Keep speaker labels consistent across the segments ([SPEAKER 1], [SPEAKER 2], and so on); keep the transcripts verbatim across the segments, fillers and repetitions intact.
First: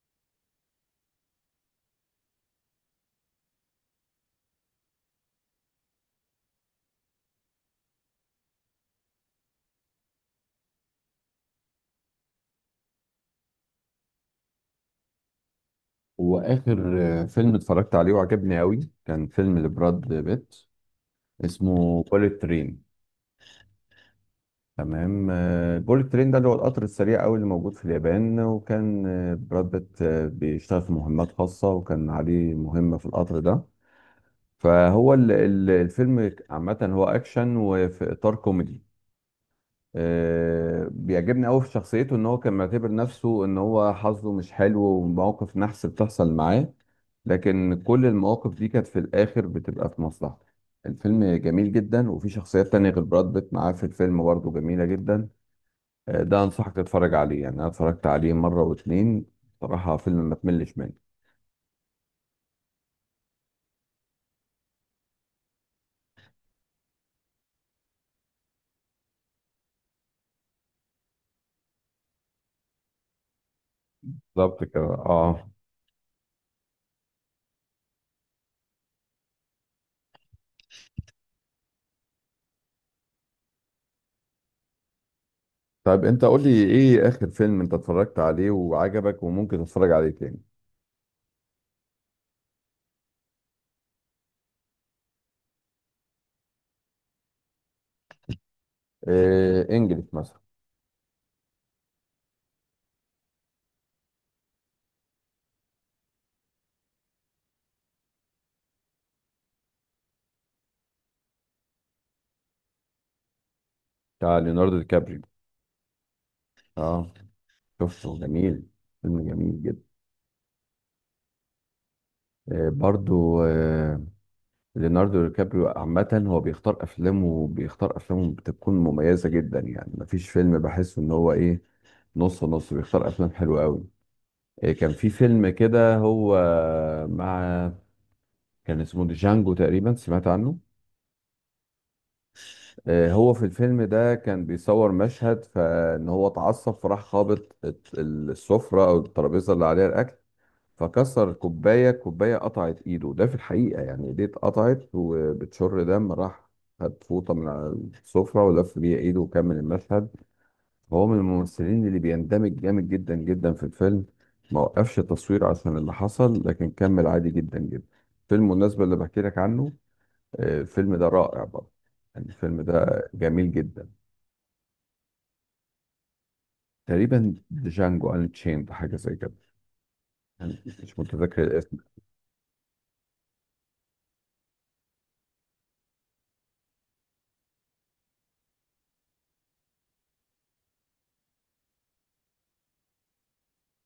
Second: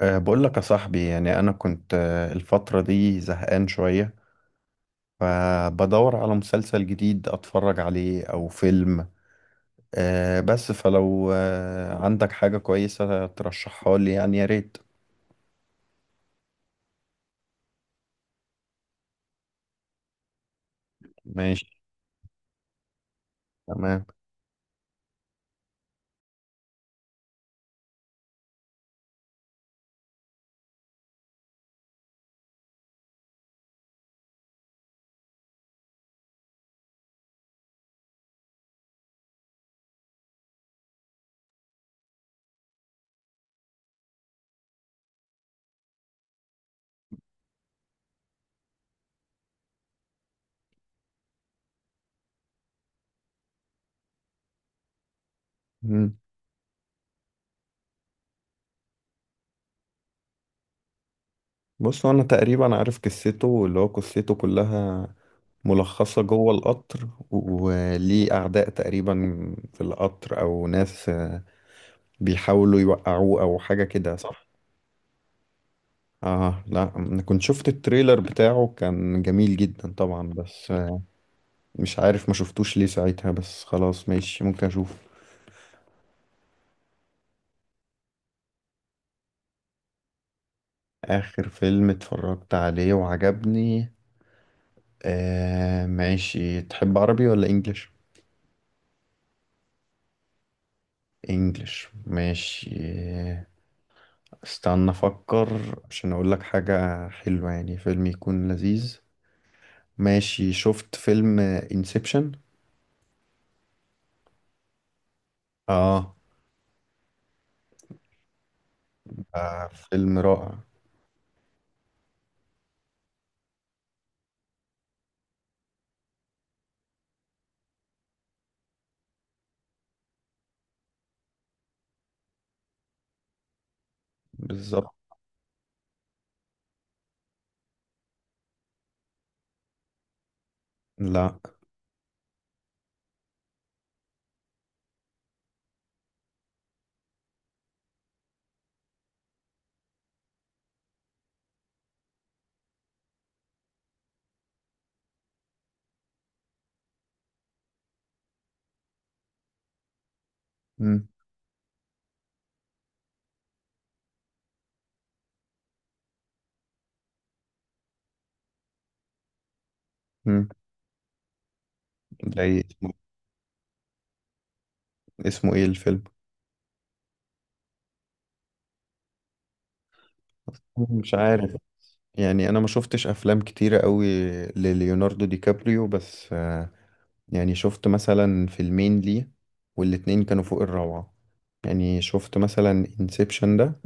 [SPEAKER 1] أه بقول لك يا صاحبي، يعني أنا كنت أه، الفترة دي زهقان شوية، فبدور على مسلسل جديد أتفرج عليه أو فيلم. أه بس فلو أه عندك حاجة كويسة ترشحها لي، يعني يا ريت.
[SPEAKER 2] هو آخر آه، فيلم اتفرجت عليه وعجبني أوي كان فيلم لبراد بيت
[SPEAKER 1] ماشي.
[SPEAKER 2] اسمه بوليت ترين.
[SPEAKER 1] تمام.
[SPEAKER 2] تمام. بوليت ترين ده اللي هو القطر السريع أوي اللي موجود في اليابان، وكان آه، براد بيت آه، بيشتغل في مهمات خاصة وكان عليه مهمة في القطر ده. فهو ال- ال- الفيلم عامة هو أكشن وفي إطار كوميدي. آه، بيعجبني قوي في شخصيته ان هو كان معتبر نفسه ان هو حظه مش حلو ومواقف نحس بتحصل معاه، لكن كل المواقف دي كانت في الاخر بتبقى في مصلحته. الفيلم جميل جدا، وفي شخصيات تانية غير براد بيت معاه في الفيلم برضه جميلة جدا.
[SPEAKER 1] مم.
[SPEAKER 2] آه، ده انصحك تتفرج عليه، يعني انا اتفرجت عليه مرة واتنين، بصراحة فيلم ما تملش منه.
[SPEAKER 1] بص أنا تقريبا عارف قصته، اللي هو قصته كلها ملخصة جوه القطر، وليه أعداء تقريبا في القطر أو ناس، أه، بيحاولوا يوقعوه أو حاجة كده، صح؟
[SPEAKER 2] بالظبط كده اه.
[SPEAKER 1] اه لا، انا كنت شفت التريلر بتاعه، كان جميل جدا طبعا، بس آه، مش عارف ما شفتوش ليه ساعتها، بس خلاص ماشي، ممكن اشوف.
[SPEAKER 2] طيب انت قول لي ايه اخر فيلم انت اتفرجت عليه وعجبك وممكن تتفرج عليه تاني؟
[SPEAKER 1] اخر فيلم اتفرجت عليه وعجبني؟ آه ماشي، تحب عربي ولا انجليش؟
[SPEAKER 2] آه، انجلش مثلا.
[SPEAKER 1] انجليش ماشي. استنى افكر عشان اقول لك حاجة حلوة، يعني فيلم يكون لذيذ. ماشي، شفت فيلم انسبشن؟
[SPEAKER 2] بتاع ليوناردو دي كابريو.
[SPEAKER 1] اه.
[SPEAKER 2] اه. شفته، جميل. فيلم جميل
[SPEAKER 1] آه،
[SPEAKER 2] جدا.
[SPEAKER 1] فيلم رائع.
[SPEAKER 2] آه، برضو آه. ليوناردو ديكابريو عامة هو بيختار أفلامه بيختار أفلامه بتكون مميزة جدا، يعني مفيش فيلم بحس إن هو إيه، نص نص، بيختار أفلام حلوة أوي. آه، كان
[SPEAKER 1] بالظبط.
[SPEAKER 2] في فيلم كده هو مع، كان اسمه جانجو تقريبا، سمعت عنه؟
[SPEAKER 1] لا.
[SPEAKER 2] آه، هو في الفيلم ده كان بيصور مشهد فإن هو اتعصب فراح خابط الت- السفرة أو الترابيزة اللي عليها الأكل، فكسر كوباية، كوباية قطعت ايده. ده في الحقيقة يعني ايديه اتقطعت وبتشر دم، راح خد فوطة من على السفرة ولف بيها ايده وكمل المشهد. هو
[SPEAKER 1] مم.
[SPEAKER 2] من الممثلين اللي بيندمج جامد جدا جدا في الفيلم، ما وقفش التصوير عشان اللي حصل لكن كمل عادي جدا جدا. فيلم المناسبة اللي بحكي لك عنه.
[SPEAKER 1] مم.
[SPEAKER 2] آه، الفيلم ده رائع برضه، يعني
[SPEAKER 1] زي
[SPEAKER 2] الفيلم
[SPEAKER 1] اسمه.
[SPEAKER 2] ده جميل جدا.
[SPEAKER 1] اسمه ايه الفيلم؟
[SPEAKER 2] تقريبا جانجو انشيند حاجة زي كده، يعني مش
[SPEAKER 1] مش
[SPEAKER 2] متذكر
[SPEAKER 1] عارف.
[SPEAKER 2] الاسم.
[SPEAKER 1] يعني انا ما شفتش افلام كتيرة قوي لليوناردو دي كابريو، بس آه، يعني شفت مثلا فيلمين ليه، والاتنين كانوا فوق الروعة. يعني شفت مثلا انسبشن ده،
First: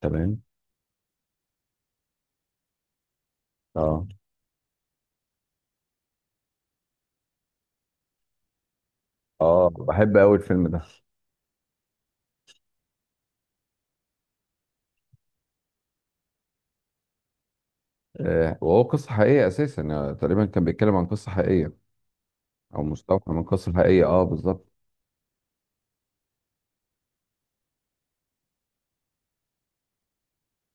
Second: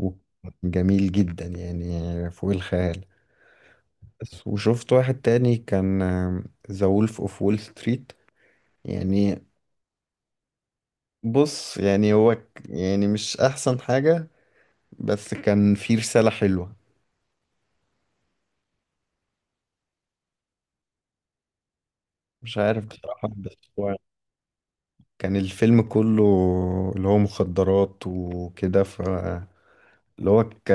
[SPEAKER 2] تمام.
[SPEAKER 1] وجميل جدا يعني، فوق الخيال.
[SPEAKER 2] اه.
[SPEAKER 1] بس وشفت واحد تاني، كان آه، ذا وولف اوف وول ستريت، يعني.
[SPEAKER 2] اه، بحب قوي الفيلم ده.
[SPEAKER 1] بص يعني هو ك- يعني مش احسن حاجة، بس كان فيه رسالة حلوة.
[SPEAKER 2] آه، وهو قصة حقيقية أساسا، يعني تقريبا كان بيتكلم عن قصة حقيقية،
[SPEAKER 1] مش
[SPEAKER 2] أو
[SPEAKER 1] عارف بصراحة،
[SPEAKER 2] مستوحى من
[SPEAKER 1] بس
[SPEAKER 2] قصة
[SPEAKER 1] هو
[SPEAKER 2] حقيقية أه، بالظبط.
[SPEAKER 1] كان الفيلم كله اللي هو مخدرات وكده، ف اللي هو ك...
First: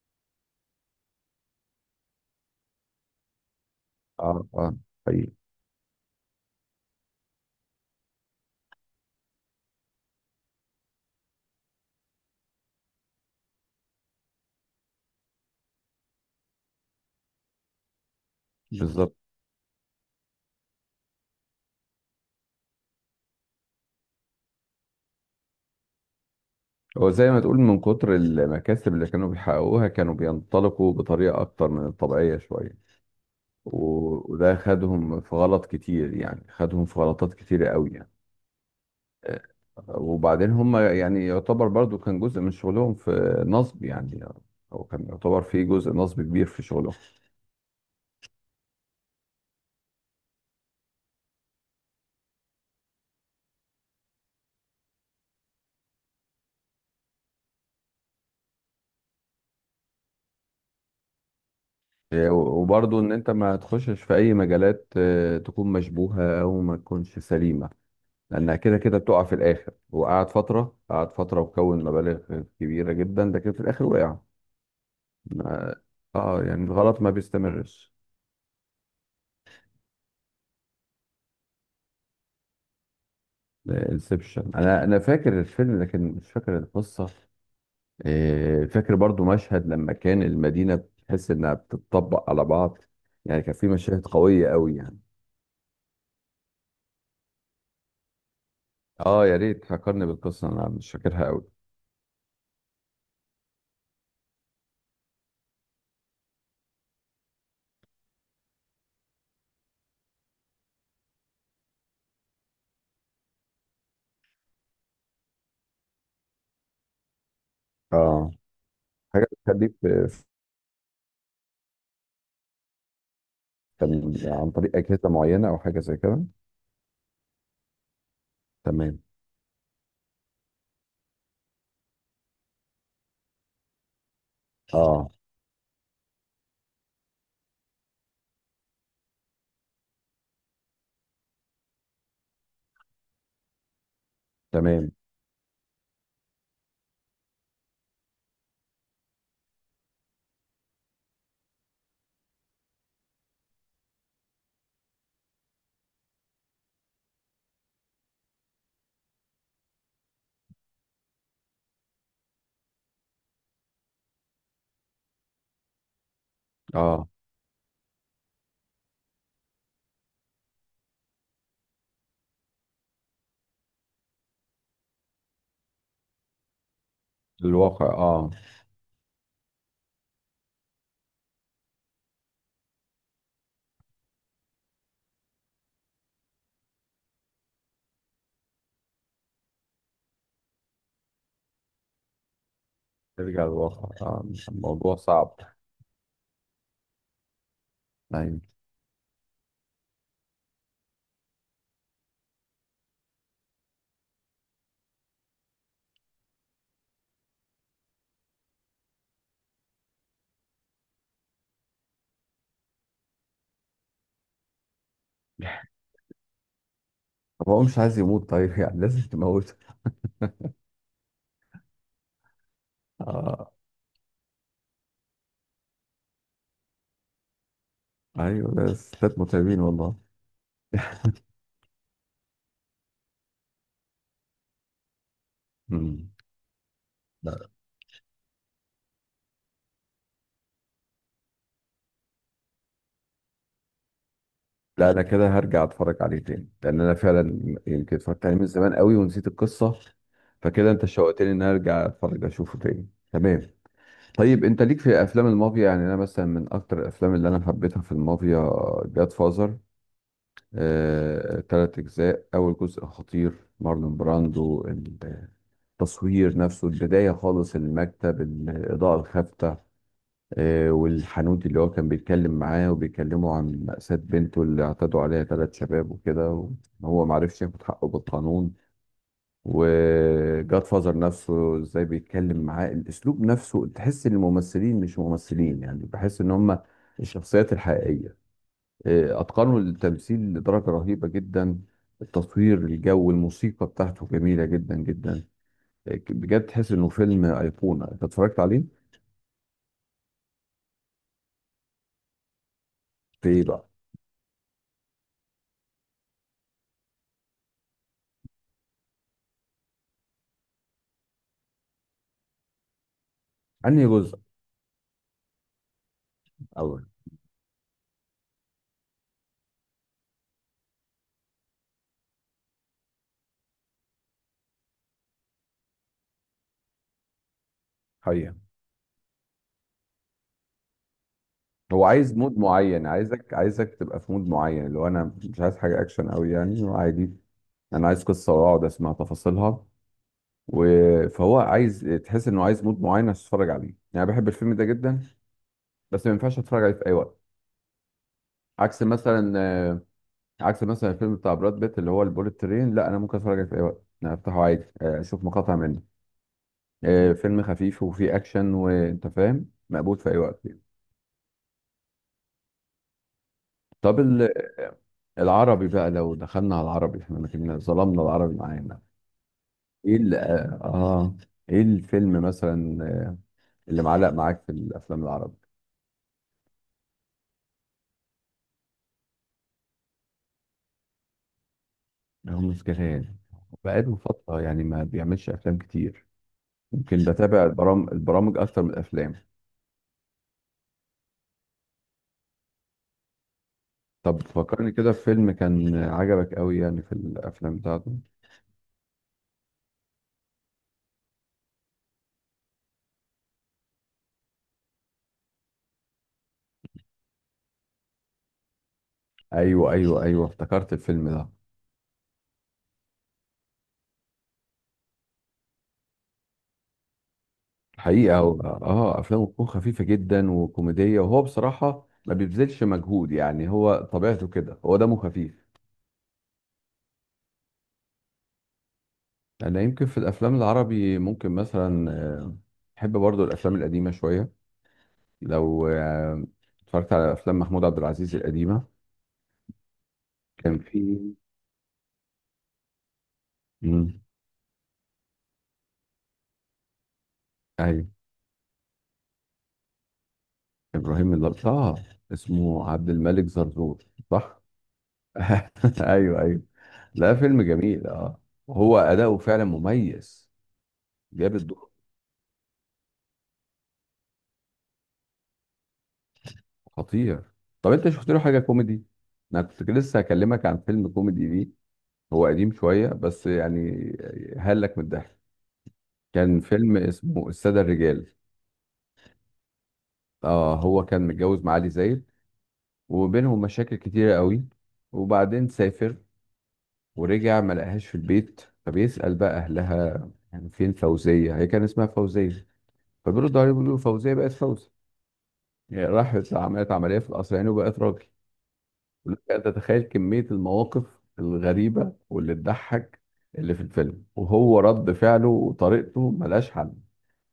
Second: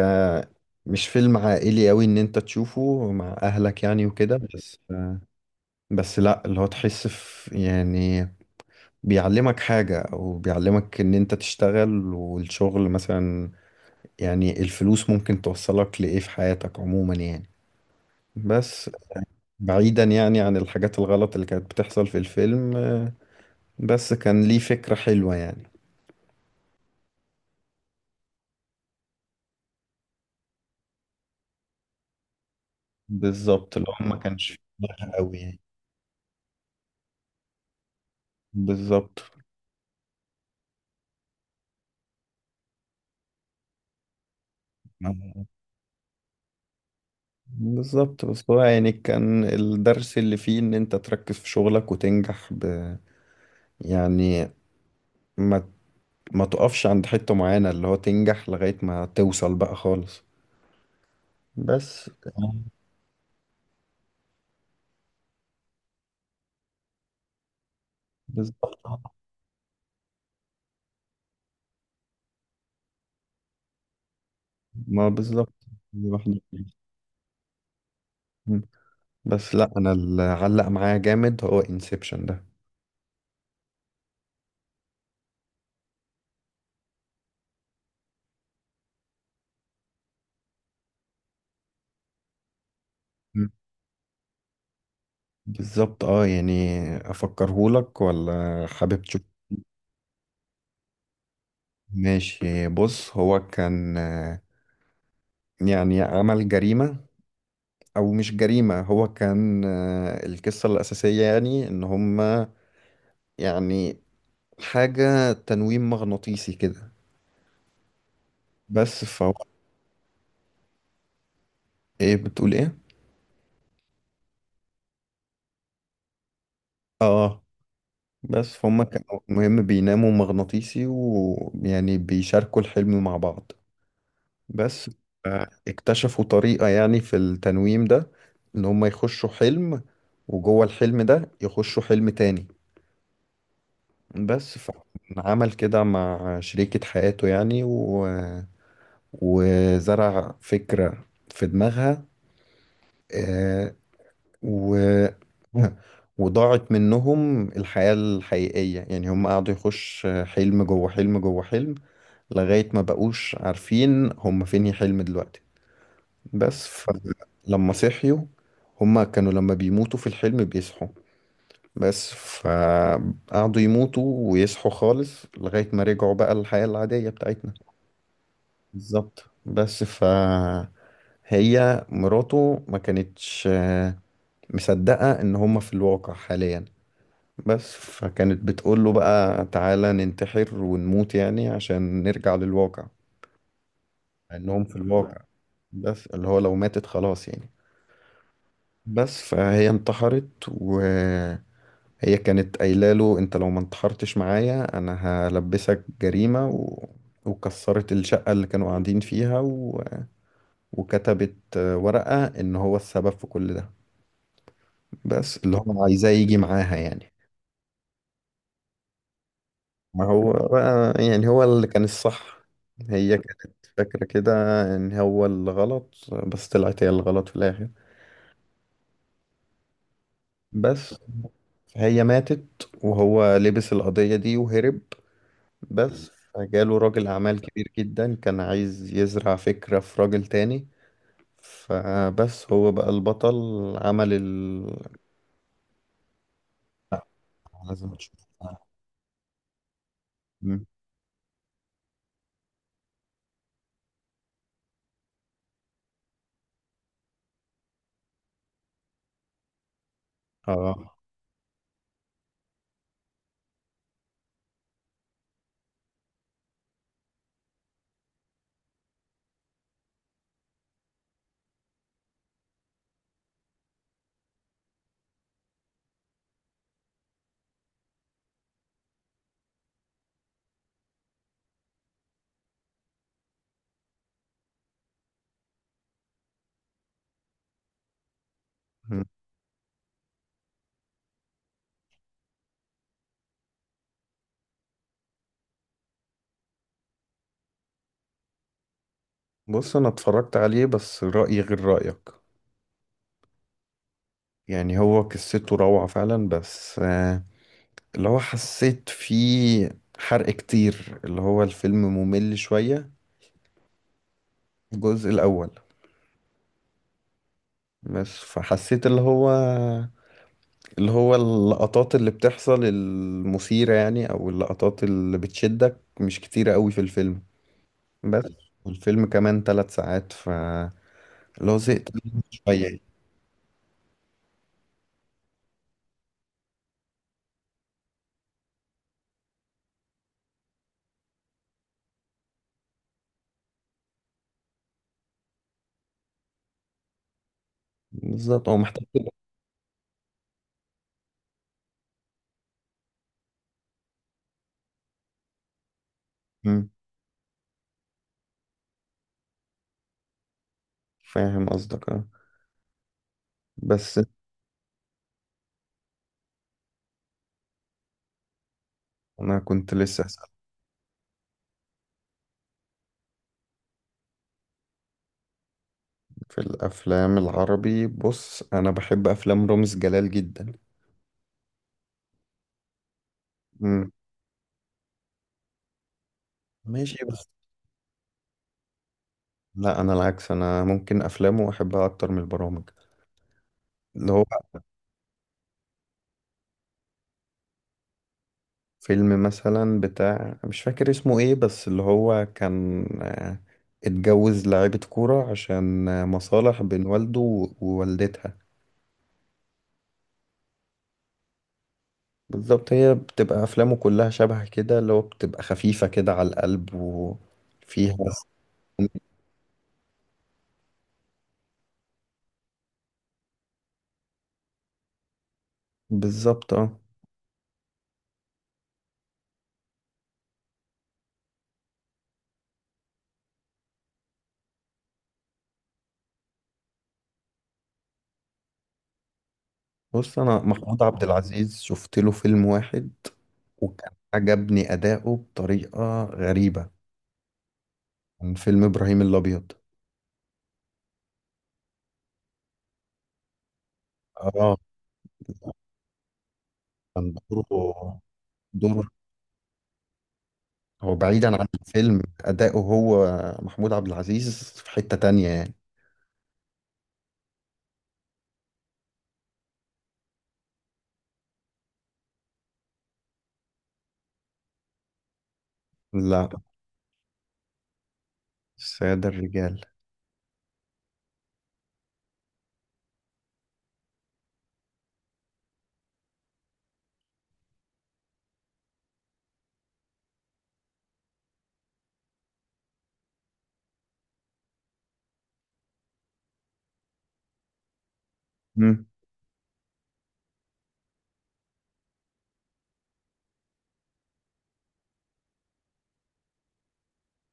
[SPEAKER 1] مش فيلم عائلي قوي ان انت تشوفه مع اهلك يعني، وكده.
[SPEAKER 2] أه أه.
[SPEAKER 1] بس
[SPEAKER 2] حقيقي.
[SPEAKER 1] بس لا، اللي هو تحس في يعني، بيعلمك حاجة او بيعلمك ان انت تشتغل، والشغل مثلا، يعني الفلوس ممكن توصلك لايه في حياتك عموما يعني. بس
[SPEAKER 2] بالظبط.
[SPEAKER 1] بعيدا يعني عن الحاجات الغلط اللي كانت بتحصل في الفيلم، بس كان ليه فكرة حلوة يعني.
[SPEAKER 2] هو زي ما تقول من كتر المكاسب اللي كانوا بيحققوها كانوا بينطلقوا بطريقة أكتر من الطبيعية شوية.
[SPEAKER 1] بالظبط، اللي هو ما مم.
[SPEAKER 2] و-
[SPEAKER 1] كانش
[SPEAKER 2] وده
[SPEAKER 1] فيه دماغ
[SPEAKER 2] خدهم في
[SPEAKER 1] قوي يعني.
[SPEAKER 2] غلط كتير، يعني خدهم في غلطات كتيرة قوي يعني.
[SPEAKER 1] بالظبط.
[SPEAKER 2] آه، وبعدين هم يعني يعتبر برضو كان جزء من شغلهم في نصب يعني، هو كان يعتبر
[SPEAKER 1] ما-
[SPEAKER 2] في جزء نصب كبير في شغلهم.
[SPEAKER 1] بالظبط، بس هو يعني كان الدرس اللي فيه ان انت تركز في شغلك وتنجح، ب يعني ما ما تقفش عند حتة معينة، اللي هو تنجح لغاية ما توصل بقى خالص. بس
[SPEAKER 2] آه،
[SPEAKER 1] آه،
[SPEAKER 2] وبرضه ان انت ما تخشش في اي مجالات آه، تكون مشبوهة او ما تكونش سليمة، لانها كده
[SPEAKER 1] بالظبط
[SPEAKER 2] كده
[SPEAKER 1] آه.
[SPEAKER 2] بتقع في الاخر. وقعد فترة قعد فترة وكون مبالغ كبيرة جدا، لكن في الاخر وقع.
[SPEAKER 1] ما بالظبط،
[SPEAKER 2] ما-
[SPEAKER 1] دي واحدة.
[SPEAKER 2] اه يعني الغلط ما بيستمرش.
[SPEAKER 1] مم. بس لا، انا اللي علق معايا جامد هو انسبشن ده.
[SPEAKER 2] انسبشن، انا انا فاكر الفيلم لكن مش فاكر القصة. آه، فاكر برضو مشهد لما كان المدينة بتحس انها بتطبق على بعض، يعني
[SPEAKER 1] مم.
[SPEAKER 2] كان في مشاهد قوية قوي يعني.
[SPEAKER 1] بالظبط اه، يعني افكرهولك ولا حابب؟
[SPEAKER 2] اه يا ريت فكرني بالقصة، انا مش فاكرها قوي.
[SPEAKER 1] ماشي، بص هو كان، آه، يعني عمل جريمة، أو مش جريمة، هو كان، آه، القصة الأساسية يعني إن هما، يعني حاجة تنويم مغناطيسي كده.
[SPEAKER 2] اه،
[SPEAKER 1] بس
[SPEAKER 2] حاجه
[SPEAKER 1] فهو.
[SPEAKER 2] بتخليك في في،
[SPEAKER 1] إيه، بتقول إيه؟
[SPEAKER 2] تل- عن طريق اجهزه معينه او حاجه زي كده.
[SPEAKER 1] آه. بس فهم
[SPEAKER 2] تمام.
[SPEAKER 1] كانوا مهم بيناموا مغناطيسي، ويعني بيشاركوا الحلم مع بعض. بس
[SPEAKER 2] اه.
[SPEAKER 1] آه، اكتشفوا طريقة يعني في التنويم ده، إن هما يخشوا حلم، وجوه الحلم ده يخشوا حلم تاني. بس
[SPEAKER 2] تمام.
[SPEAKER 1] فعمل كده مع شريكة حياته يعني، و وزرع فكرة في دماغها. آه، و وضاعت منهم الحياة الحقيقية، يعني هم قعدوا يخش حلم جوه حلم جوه حلم، لغاية ما بقوش عارفين هم فين الحلم دلوقتي. بس
[SPEAKER 2] اه.
[SPEAKER 1] فلما صحيوا، هم كانوا لما بيموتوا في الحلم بيصحوا، بس فقعدوا يموتوا ويصحوا خالص لغاية ما رجعوا بقى للحياة العادية بتاعتنا.
[SPEAKER 2] الواقع اه.
[SPEAKER 1] بالظبط، بس فهي مراته ما كانتش آه، مصدقة ان هما في الواقع حاليا. بس فكانت بتقول له بقى، تعالى ننتحر ونموت، يعني عشان نرجع للواقع،
[SPEAKER 2] ترجع للواقع اه، مش-
[SPEAKER 1] انهم في
[SPEAKER 2] الموضوع
[SPEAKER 1] الواقع،
[SPEAKER 2] صعب.
[SPEAKER 1] بس اللي هو لو ماتت خلاص يعني.
[SPEAKER 2] ايوه.
[SPEAKER 1] بس فهي انتحرت، و هي كانت قايله له، انت لو ما انتحرتش معايا، انا هلبسك جريمه. و وكسرت الشقه اللي كانوا قاعدين فيها، و وكتبت آه، ورقه ان هو السبب في كل ده، بس اللي هو عايزاه يجي معاها يعني.
[SPEAKER 2] طب هو مش عايز يموت طيب يعني لازم تموته؟
[SPEAKER 1] ما هو بقى يعني، هو اللي كان الصح، هي
[SPEAKER 2] اه.
[SPEAKER 1] كانت فاكره كده ان هو اللي غلط، بس طلعت هي الغلط في الاخر.
[SPEAKER 2] ايوه، ده ستات متعبين والله.
[SPEAKER 1] بس هي ماتت، وهو لبس القضيه دي وهرب.
[SPEAKER 2] مم.
[SPEAKER 1] بس فجاله راجل أعمال
[SPEAKER 2] لا،
[SPEAKER 1] كبير جدا كان عايز يزرع فكرة في راجل تاني، فبس هو بقى البطل، عمل ال
[SPEAKER 2] لا انا كده هرجع اتفرج عليه تاني، لان انا فعلا
[SPEAKER 1] لازم
[SPEAKER 2] يمكن اتفرجت
[SPEAKER 1] تشوف.
[SPEAKER 2] عليه من زمان قوي ونسيت القصه.
[SPEAKER 1] مم.
[SPEAKER 2] فكده انت شوقتني ان أنا ارجع اتفرج اشوفه تاني، تمام. طيب انت ليك في افلام المافيا؟ يعني انا مثلا من اكتر الافلام اللي انا حبيتها في المافيا، جاد فازر.
[SPEAKER 1] اه.
[SPEAKER 2] آه، تلات اجزاء، اول جزء خطير. مارلون براندو. التصوير نفسه، البدايه خالص، المكتب، الاضاءه الخافتة. آه، والحانوت اللي هو كان بيتكلم معاه، وبيكلموا عن مأساة بنته اللي اعتدوا عليها ثلاث شباب وكده، وهو معرفش ياخد حقه بالقانون. وجاد فازر نفسه ازاي بيتكلم معاه، الاسلوب نفسه، تحس ان الممثلين مش ممثلين، يعني بحس ان هم الشخصيات الحقيقيه.
[SPEAKER 1] مم.
[SPEAKER 2] إيه، اتقنوا التمثيل لدرجه رهيبه جدا. التصوير، الجو، الموسيقى بتاعته جميله جدا جدا. إيه، بجد تحس انه فيلم ايقونه انت اتفرجت عليه.
[SPEAKER 1] بص أنا اتفرجت عليه، بس رأيي غير رأيك.
[SPEAKER 2] في ايه بقى؟
[SPEAKER 1] يعني هو قصته روعة فعلا، بس آه، اللي هو حسيت فيه حرق كتير، اللي هو الفيلم ممل شوية.
[SPEAKER 2] انهي جزء؟
[SPEAKER 1] الجزء الأول.
[SPEAKER 2] اول.
[SPEAKER 1] بس فحسيت اللي هو، اللي هو اللقطات اللي بتحصل المثيرة، يعني أو اللقطات اللي بتشدك، مش كتيرة قوي في الفيلم. بس
[SPEAKER 2] حقيقه.
[SPEAKER 1] والفيلم كمان ثلاث ساعات، ف اللي هو
[SPEAKER 2] هو
[SPEAKER 1] زهقت
[SPEAKER 2] عايز
[SPEAKER 1] منه
[SPEAKER 2] مود
[SPEAKER 1] شوية يعني.
[SPEAKER 2] معين، عايزك عايزك تبقى في مود معين، اللي هو انا مش عايز حاجه اكشن قوي يعني، عادي، انا عايز قصه واقعد اسمع تفاصيلها. و- فهو عايز تحس انه عايز مود معين عشان تتفرج عليه، يعني بحب الفيلم ده جدا بس ما ينفعش اتفرج عليه في اي وقت.
[SPEAKER 1] بالظبط، هو
[SPEAKER 2] عكس
[SPEAKER 1] محتاج.
[SPEAKER 2] مثلا آه، عكس مثلا الفيلم بتاع براد بيت اللي هو البوليت ترين، لا انا ممكن اتفرج عليه في اي وقت، انا افتحه عادي، آه، اشوف مقاطع منه.
[SPEAKER 1] مم.
[SPEAKER 2] آه، فيلم خفيف وفيه اكشن وانت فاهم، مقبول في اي وقت يعني.
[SPEAKER 1] فاهم قصدك، اه. بس
[SPEAKER 2] طب ال- العربي بقى، لو دخلنا على العربي، احنا ما كنا ظلمنا العربي معانا.
[SPEAKER 1] أنا كنت
[SPEAKER 2] ايه
[SPEAKER 1] لسه
[SPEAKER 2] ال-
[SPEAKER 1] أسأل.
[SPEAKER 2] اه آه، ايه الفيلم مثلا اللي معلق معاك في الافلام العربية؟
[SPEAKER 1] في الأفلام العربي، بص أنا بحب أفلام رامز جلال جدا.
[SPEAKER 2] رامز جلال.
[SPEAKER 1] مم.
[SPEAKER 2] بقاله فترة يعني ما بيعملش أفلام كتير، يمكن
[SPEAKER 1] ماشي، بس
[SPEAKER 2] بتابع البرامج البرامج أكتر من الأفلام.
[SPEAKER 1] لا أنا العكس، أنا ممكن أفلامه أحبها أكتر من البرامج، اللي
[SPEAKER 2] طب
[SPEAKER 1] هو
[SPEAKER 2] فكرني كده في فيلم كان عجبك أوي يعني في الأفلام بتاعته.
[SPEAKER 1] فيلم مثلا بتاع، مش فاكر اسمه ايه، بس اللي هو كان، آه، اتجوز لاعيبة كورة عشان آه، مصالح بين والده و- ووالدتها.
[SPEAKER 2] أيوه أيوه أيوه، افتكرت الفيلم ده.
[SPEAKER 1] بالظبط، هي بتبقى أفلامه كلها شبه كده، اللي هو بتبقى خفيفة كده على القلب، وفيها
[SPEAKER 2] حقيقة هو آه، أفلامه بتكون خفيفة جدا وكوميدية، وهو بصراحة ما بيبذلش مجهود، يعني هو طبيعته كده، هو دمه خفيف.
[SPEAKER 1] بالظبط اه.
[SPEAKER 2] أنا يمكن في الأفلام العربي ممكن مثلا آه، بحب برضو الأفلام القديمة شوية، لو آه، اتفرجت على أفلام محمود عبد العزيز القديمة.
[SPEAKER 1] بص أنا
[SPEAKER 2] كان
[SPEAKER 1] محمود
[SPEAKER 2] في.
[SPEAKER 1] عبد العزيز شفت له فيلم واحد، وكان
[SPEAKER 2] مم.
[SPEAKER 1] عجبني أداؤه بطريقة غريبة.
[SPEAKER 2] ايوه.
[SPEAKER 1] كان فيلم إبراهيم الأبيض.
[SPEAKER 2] ابراهيم اللط... اه، اسمه عبد الملك زرزور، صح؟
[SPEAKER 1] اه.
[SPEAKER 2] ايوه ايوه.
[SPEAKER 1] كان
[SPEAKER 2] لا، فيلم جميل
[SPEAKER 1] دوره،
[SPEAKER 2] اه، وهو
[SPEAKER 1] دوره،
[SPEAKER 2] اداؤه فعلا مميز.
[SPEAKER 1] هو بعيدا
[SPEAKER 2] جاب
[SPEAKER 1] عن
[SPEAKER 2] الدور.
[SPEAKER 1] الفيلم، أداؤه هو محمود عبد العزيز في حتة تانية يعني.
[SPEAKER 2] خطير. طب انت شفت له حاجه كوميدي؟ انا كنت لسه هكلمك عن فيلم كوميدي ليه، هو قديم شويه بس يعني هلك من الضحك.
[SPEAKER 1] لا.
[SPEAKER 2] كان فيلم اسمه الساده الرجال.
[SPEAKER 1] السادة الرجال.
[SPEAKER 2] اه، هو كان متجوز معالي زايد وبينهم مشاكل كتيره قوي، وبعدين سافر ورجع ما لقاهاش في البيت، فبيسأل بقى أهلها يعني فين فوزية، هي كان اسمها فوزية. فبيردوا عليه بيقولوا له فوزية بقت فوزي، يعني راحت عملت عملية في القصرين وبقت راجل.
[SPEAKER 1] مم.
[SPEAKER 2] ولك أن تتخيل كمية المواقف الغريبة واللي تضحك اللي في الفيلم، وهو رد فعله وطريقته ملهاش حل.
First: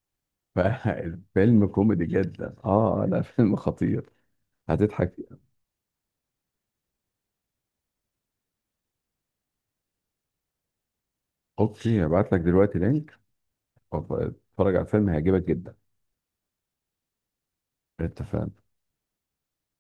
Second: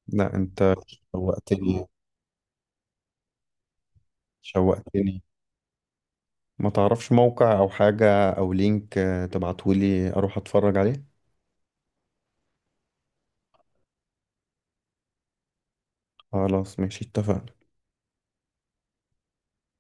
[SPEAKER 1] لا أنت،
[SPEAKER 2] فالفيلم
[SPEAKER 1] شوقتني
[SPEAKER 2] كوميدي جدا اه، لا فيلم خطير، هتضحك
[SPEAKER 1] شوقتني.
[SPEAKER 2] فيه.
[SPEAKER 1] ما تعرفش موقع أو حاجة أو لينك، آه، تبعتهولي أروح أتفرج عليه؟
[SPEAKER 2] اوكي، هبعت لك دلوقتي لينك، اتفرج على الفيلم هيعجبك جدا.
[SPEAKER 1] خلاص ماشي، اتفقنا.
[SPEAKER 2] اتفقنا.